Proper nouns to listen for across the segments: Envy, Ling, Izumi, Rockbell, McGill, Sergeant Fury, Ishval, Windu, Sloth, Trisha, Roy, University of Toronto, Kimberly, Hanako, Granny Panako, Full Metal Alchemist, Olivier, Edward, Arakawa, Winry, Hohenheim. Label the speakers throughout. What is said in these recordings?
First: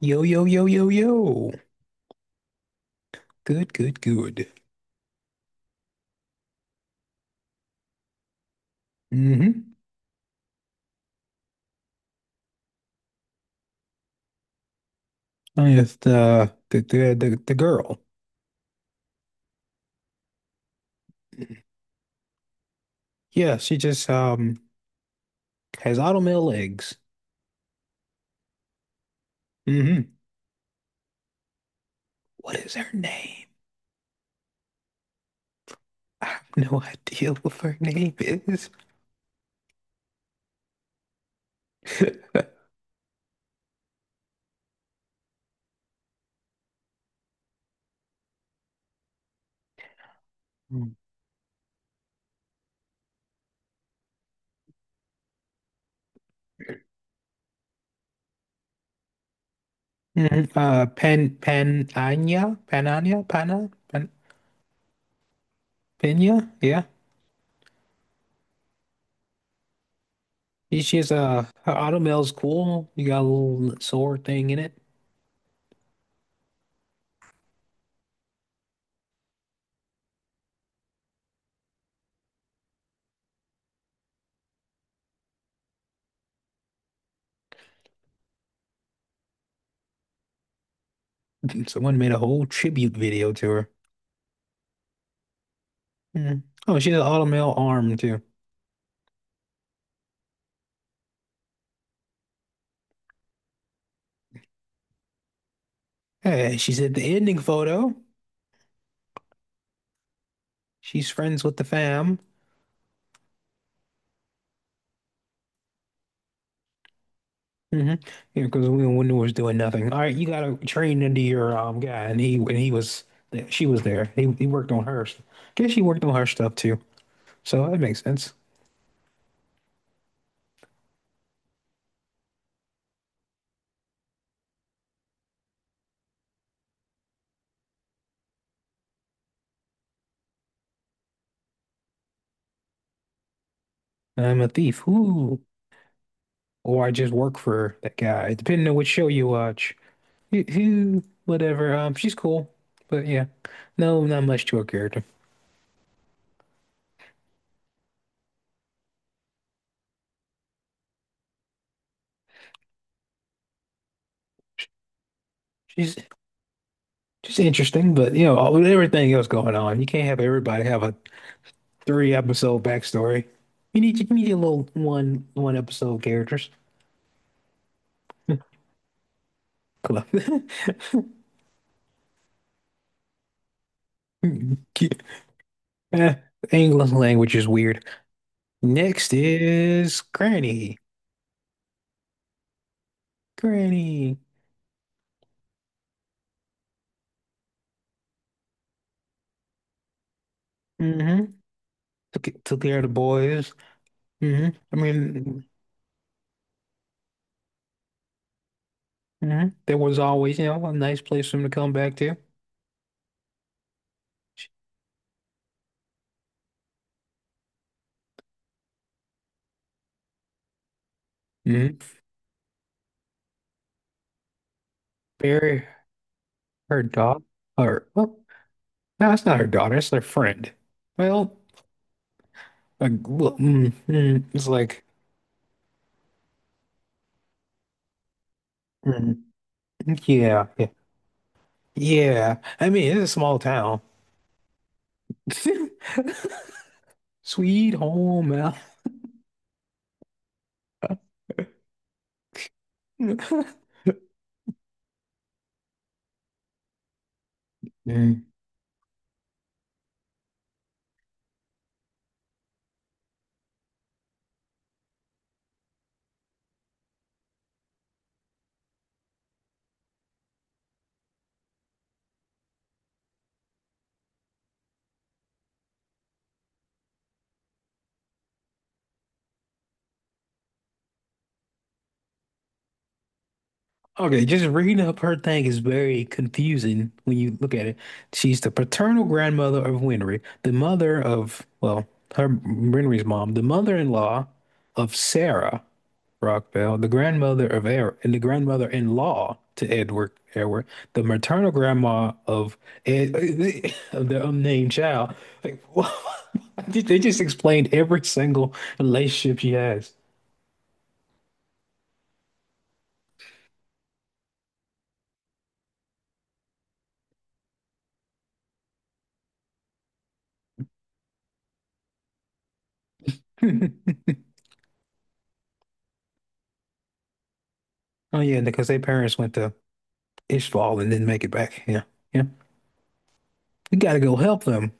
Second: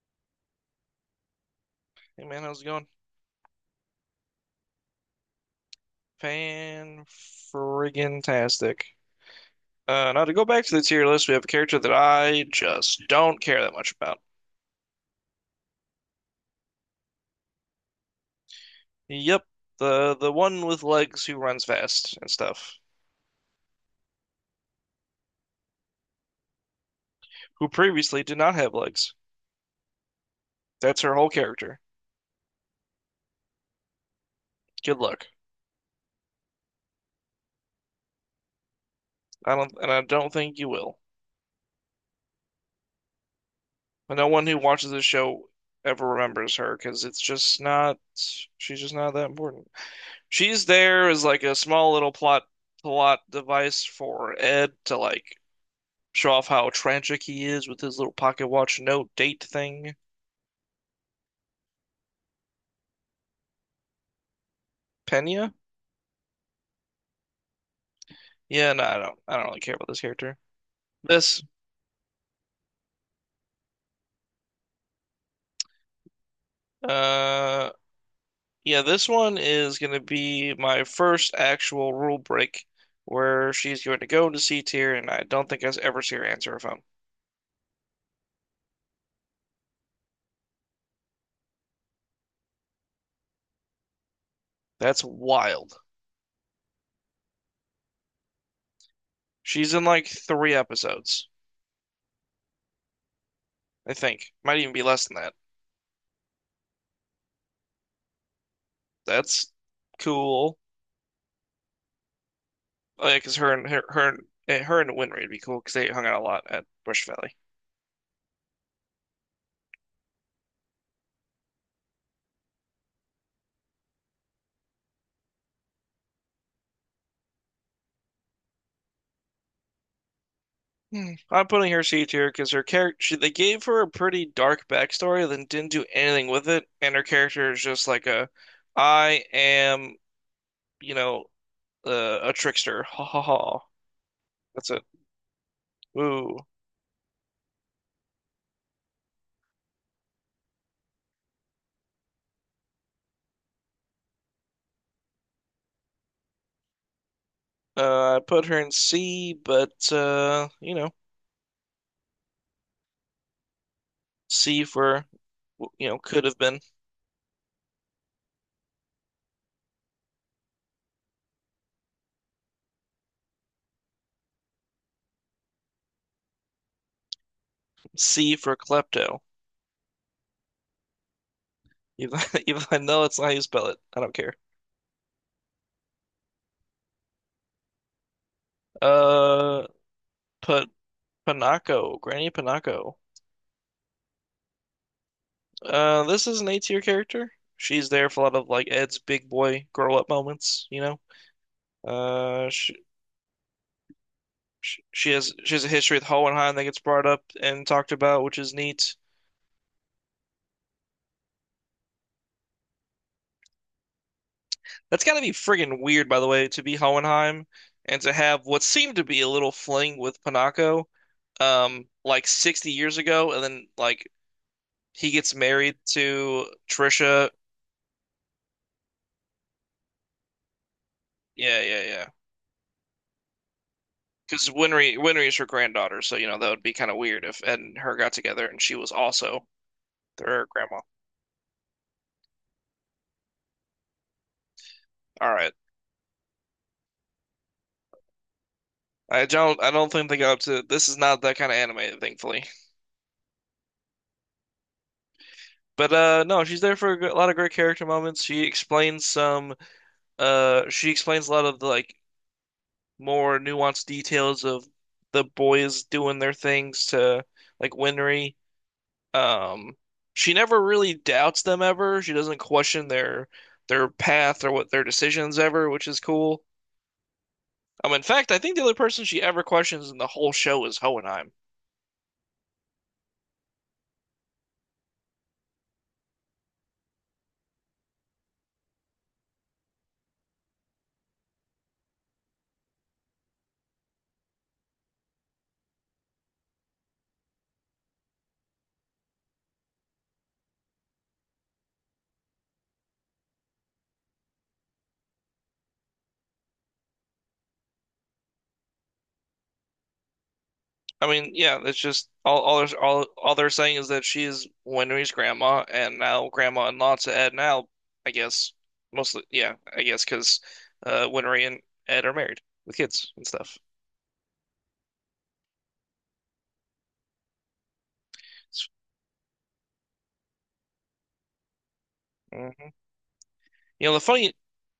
Speaker 1: Yo, yo, yo, yo, yo.
Speaker 2: Hey, man, how's it going?
Speaker 1: Good, good, good.
Speaker 2: Fan friggin' tastic.
Speaker 1: Mm-hmm.
Speaker 2: Now to go back to the tier list, we have a character that I just don't care that much about.
Speaker 1: With the girl.
Speaker 2: Yep, the one with legs who runs fast and stuff,
Speaker 1: Yeah, she just has automail legs.
Speaker 2: who previously did not have legs.
Speaker 1: Mm-hmm.
Speaker 2: That's her whole character.
Speaker 1: What is her name?
Speaker 2: Good luck.
Speaker 1: I have no idea what her name is.
Speaker 2: I don't, and I don't think you will. But no one who watches this show ever remembers her because it's just not. She's just not that important. She's
Speaker 1: Mm.
Speaker 2: there as like a small little plot device for Ed to like show off how tragic he is with his little pocket watch note date thing.
Speaker 1: Mhm. Penania, Panania, Pana, Pen
Speaker 2: Pena?
Speaker 1: Pena. Yeah,
Speaker 2: Yeah, no, I don't really care about this character.
Speaker 1: she has
Speaker 2: This
Speaker 1: her automail's cool. You got a little sword thing in it.
Speaker 2: uh yeah, this one is gonna be my first actual rule break where she's going to go into C tier and I don't think I ever see her answer her phone.
Speaker 1: Someone made a whole tribute video to her.
Speaker 2: That's wild.
Speaker 1: Mm. Oh, she has an auto male arm too.
Speaker 2: She's in like three episodes, I think. Might even be less than that.
Speaker 1: Hey, she's at the ending photo.
Speaker 2: That's cool.
Speaker 1: She's friends with the fam.
Speaker 2: Oh, yeah, cause her and her her and, eh, her and Winry would be cool because they hung out a lot at Bush Valley.
Speaker 1: Mm hmm. Yeah, because we Windu was doing nothing. All right, you got to train into your guy, and he was she was there. He worked on her. Guess she worked on her stuff too. So that makes sense.
Speaker 2: Hmm. I'm putting her C tier because her character they gave her a pretty dark backstory, then didn't do anything with it, and her character is just like a, I am, you know, a trickster. Ha ha ha.
Speaker 1: I'm a
Speaker 2: That's it.
Speaker 1: thief. Ooh,
Speaker 2: Ooh.
Speaker 1: or I just work for that guy. Depending on which show you watch. Whatever. She's cool, but yeah, no, not much to her character.
Speaker 2: I put her in C, but C for
Speaker 1: She's
Speaker 2: could have been
Speaker 1: Just interesting, but you know, with everything else going on, you can't have everybody have a three episode backstory. You need your little one episode characters.
Speaker 2: C for klepto.
Speaker 1: Cool.
Speaker 2: Even even though I know it's not how you spell it. I don't care.
Speaker 1: Eh, English language is weird. Next
Speaker 2: Uh,
Speaker 1: is
Speaker 2: Put
Speaker 1: Granny.
Speaker 2: Panako, Granny Panako.
Speaker 1: Granny.
Speaker 2: This is an A tier character. She's there for a lot of like Ed's big boy grow up moments, you know.
Speaker 1: Hmm. Took,
Speaker 2: Uh,
Speaker 1: took
Speaker 2: she,
Speaker 1: care of the boys. Hmm. I
Speaker 2: she, she has
Speaker 1: mean,
Speaker 2: she has a history with Hohenheim that gets brought up and talked about, which is neat.
Speaker 1: mhm. There was always, you know, a nice place for them to come back to.
Speaker 2: That's gotta be friggin' weird, by the way, to be Hohenheim and to have what seemed to be a little fling with Panako,
Speaker 1: Hmm.
Speaker 2: like 60 years ago, and then like he gets
Speaker 1: Bury
Speaker 2: married to
Speaker 1: her dog.
Speaker 2: Trisha.
Speaker 1: Her, what? No, that's not her daughter. It's their friend. Well,
Speaker 2: Yeah, yeah, yeah.
Speaker 1: like, well, it's
Speaker 2: Because
Speaker 1: like,
Speaker 2: Winry is her granddaughter, so you know that would be kind of weird if Ed and her got together and she was
Speaker 1: mm,
Speaker 2: also their
Speaker 1: yeah, yeah,
Speaker 2: grandma.
Speaker 1: yeah. I mean, it's a small town.
Speaker 2: All right.
Speaker 1: Sweet home, Al.
Speaker 2: I don't think they go up to. This is not that kind of anime, thankfully. But no, she's there for a lot of great character moments.
Speaker 1: Mm.
Speaker 2: She explains some. She explains a lot of the like more nuanced details of the boys doing their things to like Winry. Um, she never really doubts them ever. She doesn't question their path or what their decisions ever, which is cool. In fact, I think the only person she ever questions in the whole show is Hohenheim.
Speaker 1: Okay, just reading up her thing is very confusing when you look at it. She's the paternal grandmother of Winry, the mother of, well, her Winry's mom, the mother-in-law of Sarah, Rockbell, the grandmother of and the grandmother-in-law to Edward, the maternal grandma of Ed of the unnamed child. Like, they just explained every single relationship she has.
Speaker 2: I mean, yeah, it's just all they're saying is that she is Winry's grandma, and now grandma and Lot's of Ed now, I guess. Mostly, yeah, I guess because Winry and Ed are married with kids and stuff.
Speaker 1: Oh yeah, because their parents went to Ishval and didn't make it back. Yeah, yeah.
Speaker 2: Hmm.
Speaker 1: We
Speaker 2: You know
Speaker 1: gotta
Speaker 2: the
Speaker 1: go
Speaker 2: funny, you
Speaker 1: help them.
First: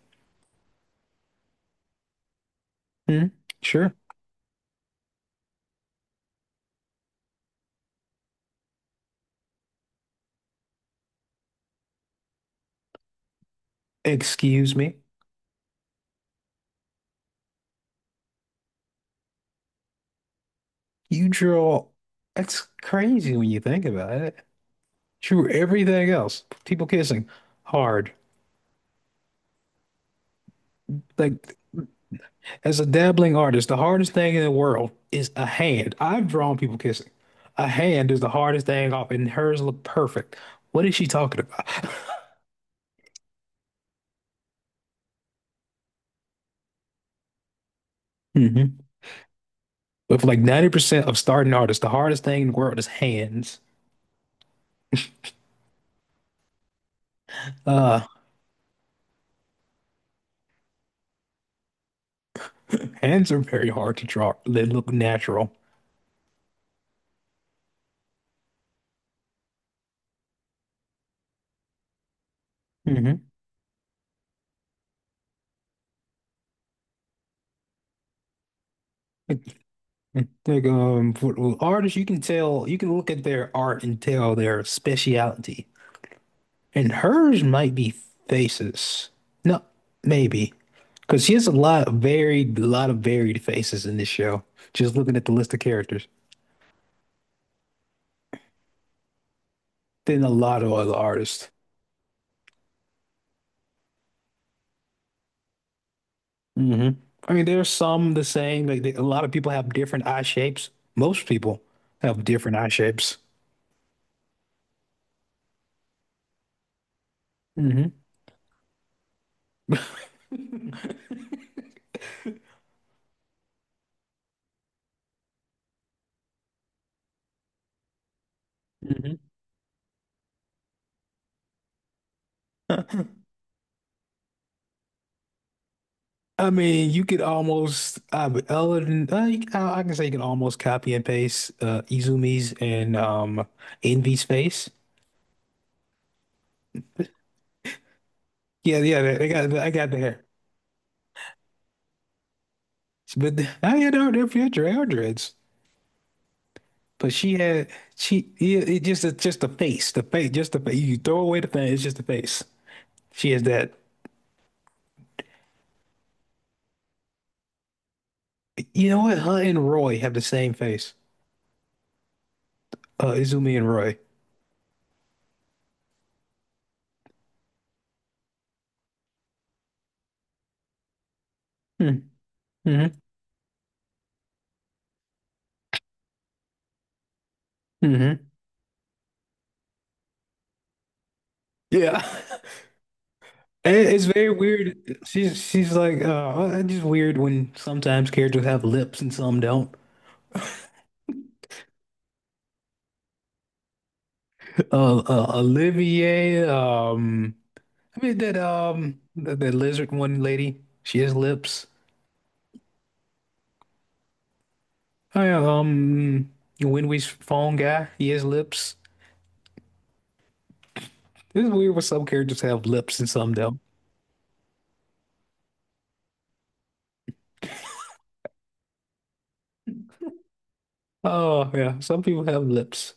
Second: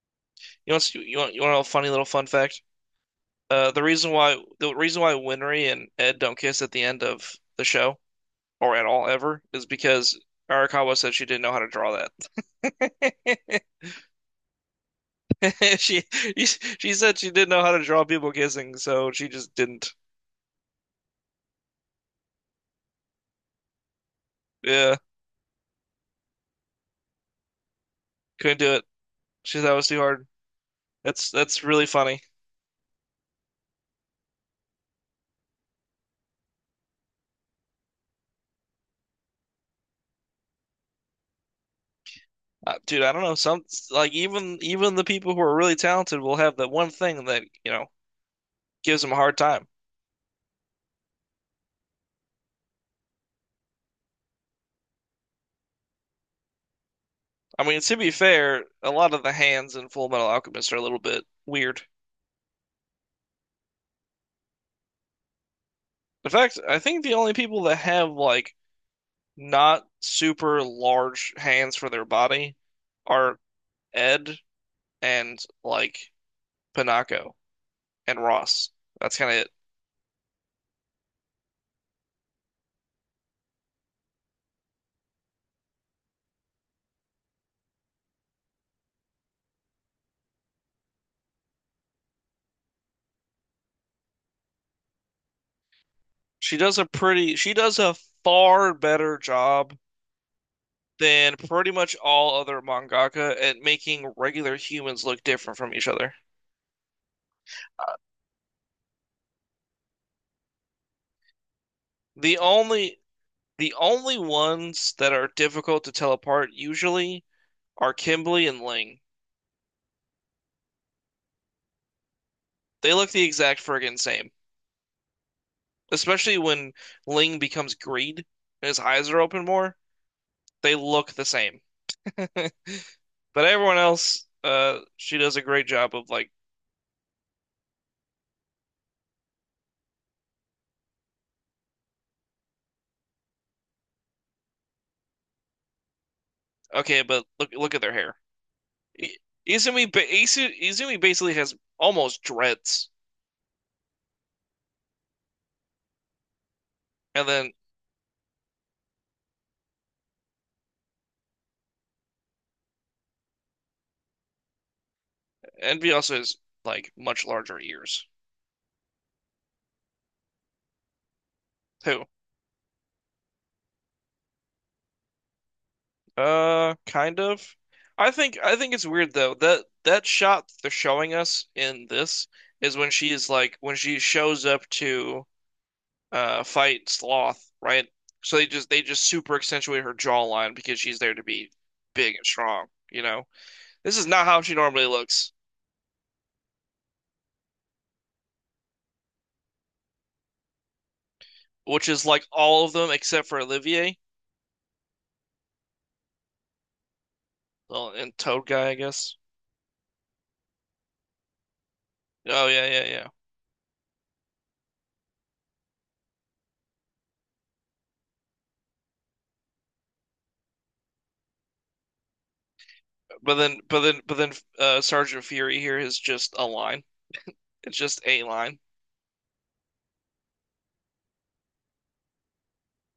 Speaker 2: know, what's- You want to know a funny little fun fact?
Speaker 1: Hmm.
Speaker 2: Uh, the
Speaker 1: Sure.
Speaker 2: reason why the reason why Winry and Ed don't kiss at the end of the show or at all ever is because Arakawa said she didn't know how to draw that.
Speaker 1: Excuse me.
Speaker 2: She she said she didn't know how to draw people kissing, so she just didn't.
Speaker 1: You draw. That's crazy when you think about it.
Speaker 2: Yeah,
Speaker 1: Drew everything else. People kissing hard.
Speaker 2: couldn't do it. She thought it was too hard. That's
Speaker 1: Like
Speaker 2: that's really funny.
Speaker 1: as a dabbling artist, the hardest thing in the world is a hand. I've drawn people kissing. A hand is the hardest thing off, and hers look perfect. What is she talking about?
Speaker 2: Dude, I don't know. Some like even the people who are really talented will have that one thing that
Speaker 1: Hmm.
Speaker 2: gives them a hard time.
Speaker 1: But for like 90% of starting artists, the hardest thing in the world is hands.
Speaker 2: I mean, to
Speaker 1: Uh,
Speaker 2: be fair, a lot of the hands in Full Metal Alchemist are a little bit weird.
Speaker 1: Hands are very hard to draw. They look natural.
Speaker 2: In fact, I think the only people that have like not super large hands for their body
Speaker 1: Hmm.
Speaker 2: are Ed and like Panako. And Ross. That's kind of it.
Speaker 1: Like for artists, you can tell, you can look at their art and tell their speciality. And hers might be faces. No, maybe. Because she has a lot of varied, a lot of varied faces in this show. Just looking at the list of characters,
Speaker 2: She does a pretty, she does a far better job
Speaker 1: then a lot of other
Speaker 2: than
Speaker 1: artists.
Speaker 2: pretty much all other mangaka at making regular humans look different from each other.
Speaker 1: Hmm. I mean, there's some the same. Like they, a lot of people have different eye shapes. Most people have
Speaker 2: The
Speaker 1: different eye
Speaker 2: only
Speaker 1: shapes.
Speaker 2: the only ones that are difficult to tell apart usually
Speaker 1: Hmm.
Speaker 2: are Kimberly and Ling.
Speaker 1: Hmm.
Speaker 2: They look the exact friggin' same. Especially when Ling becomes Greed and his eyes are open more, they look the same. But everyone else, she does a great job of like,
Speaker 1: I mean, you could almost, but other than, I can say you can almost copy and paste Izumi's and Envy's face.
Speaker 2: okay, but look at their hair.
Speaker 1: Yeah, yeah,
Speaker 2: I-
Speaker 1: they got, I
Speaker 2: Izumi
Speaker 1: got the
Speaker 2: ba
Speaker 1: hair.
Speaker 2: Izumi basically has almost dreads,
Speaker 1: But I had her there for your dreads. But
Speaker 2: and
Speaker 1: she
Speaker 2: then
Speaker 1: had she yeah, it just it's just the face, just the face. You throw away the face, it's just the face. She has that.
Speaker 2: Envy also has like much larger ears
Speaker 1: You know what? Her and Roy have the same face.
Speaker 2: too.
Speaker 1: Izumi and Roy.
Speaker 2: Kind of. I think it's weird though that that shot they're showing us in
Speaker 1: Hmm.
Speaker 2: this is when
Speaker 1: Mm-hmm.
Speaker 2: she is like when she shows up to fight Sloth, right?
Speaker 1: Mm-hmm.
Speaker 2: So they just super accentuate her jawline because she's there to be
Speaker 1: Yeah.
Speaker 2: big and strong, you know?
Speaker 1: And
Speaker 2: This
Speaker 1: it's
Speaker 2: is not
Speaker 1: very
Speaker 2: how she normally
Speaker 1: weird.
Speaker 2: looks,
Speaker 1: She's like it's just weird when sometimes characters have lips and some don't.
Speaker 2: which is like all of them except for Olivier.
Speaker 1: Olivier,
Speaker 2: Well,
Speaker 1: I mean
Speaker 2: and Toad guy, I guess.
Speaker 1: that, that lizard one lady, she has lips.
Speaker 2: Oh, yeah, yeah, yeah.
Speaker 1: Hi, when we phone guy, he has lips. This is weird. What some characters have lips and some
Speaker 2: But
Speaker 1: don't.
Speaker 2: then, but then, but then, Sergeant Fury here is just a line. It's just a line.
Speaker 1: Oh yeah, some people have lips.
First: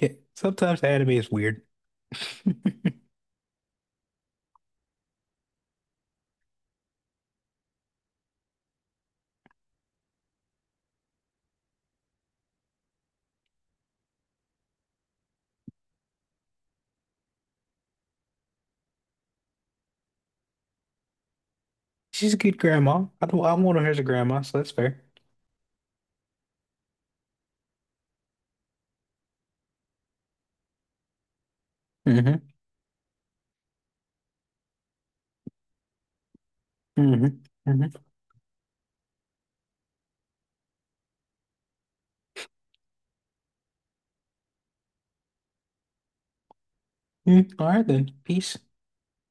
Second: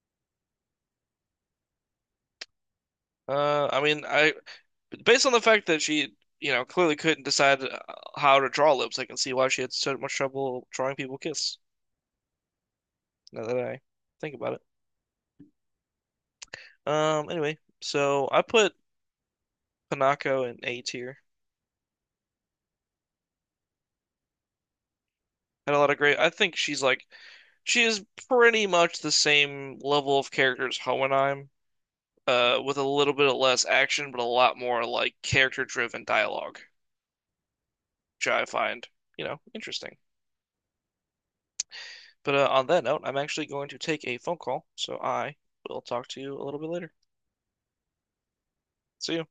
Speaker 1: Yeah, sometimes anime is weird.
Speaker 2: I mean, I based on the fact that she clearly couldn't decide how to draw lips, I can see why she had so much trouble drawing people kiss. Now that I think about it. Anyway, so I put Hanako in A tier.
Speaker 1: She's a good grandma. I don't. I want her as a grandma, so that's fair.
Speaker 2: Had a lot of great. I think she is pretty much the same level of character as Hohenheim
Speaker 1: Mm-hmm.
Speaker 2: with a little bit of less action, but a lot more like character-driven dialogue,
Speaker 1: Mm-hmm. Mm-hmm.
Speaker 2: which I find interesting. But on that note, I'm actually going to take a phone call, so I will talk to you a little bit later.
Speaker 1: Mm, all right then. Peace.
Speaker 2: See you.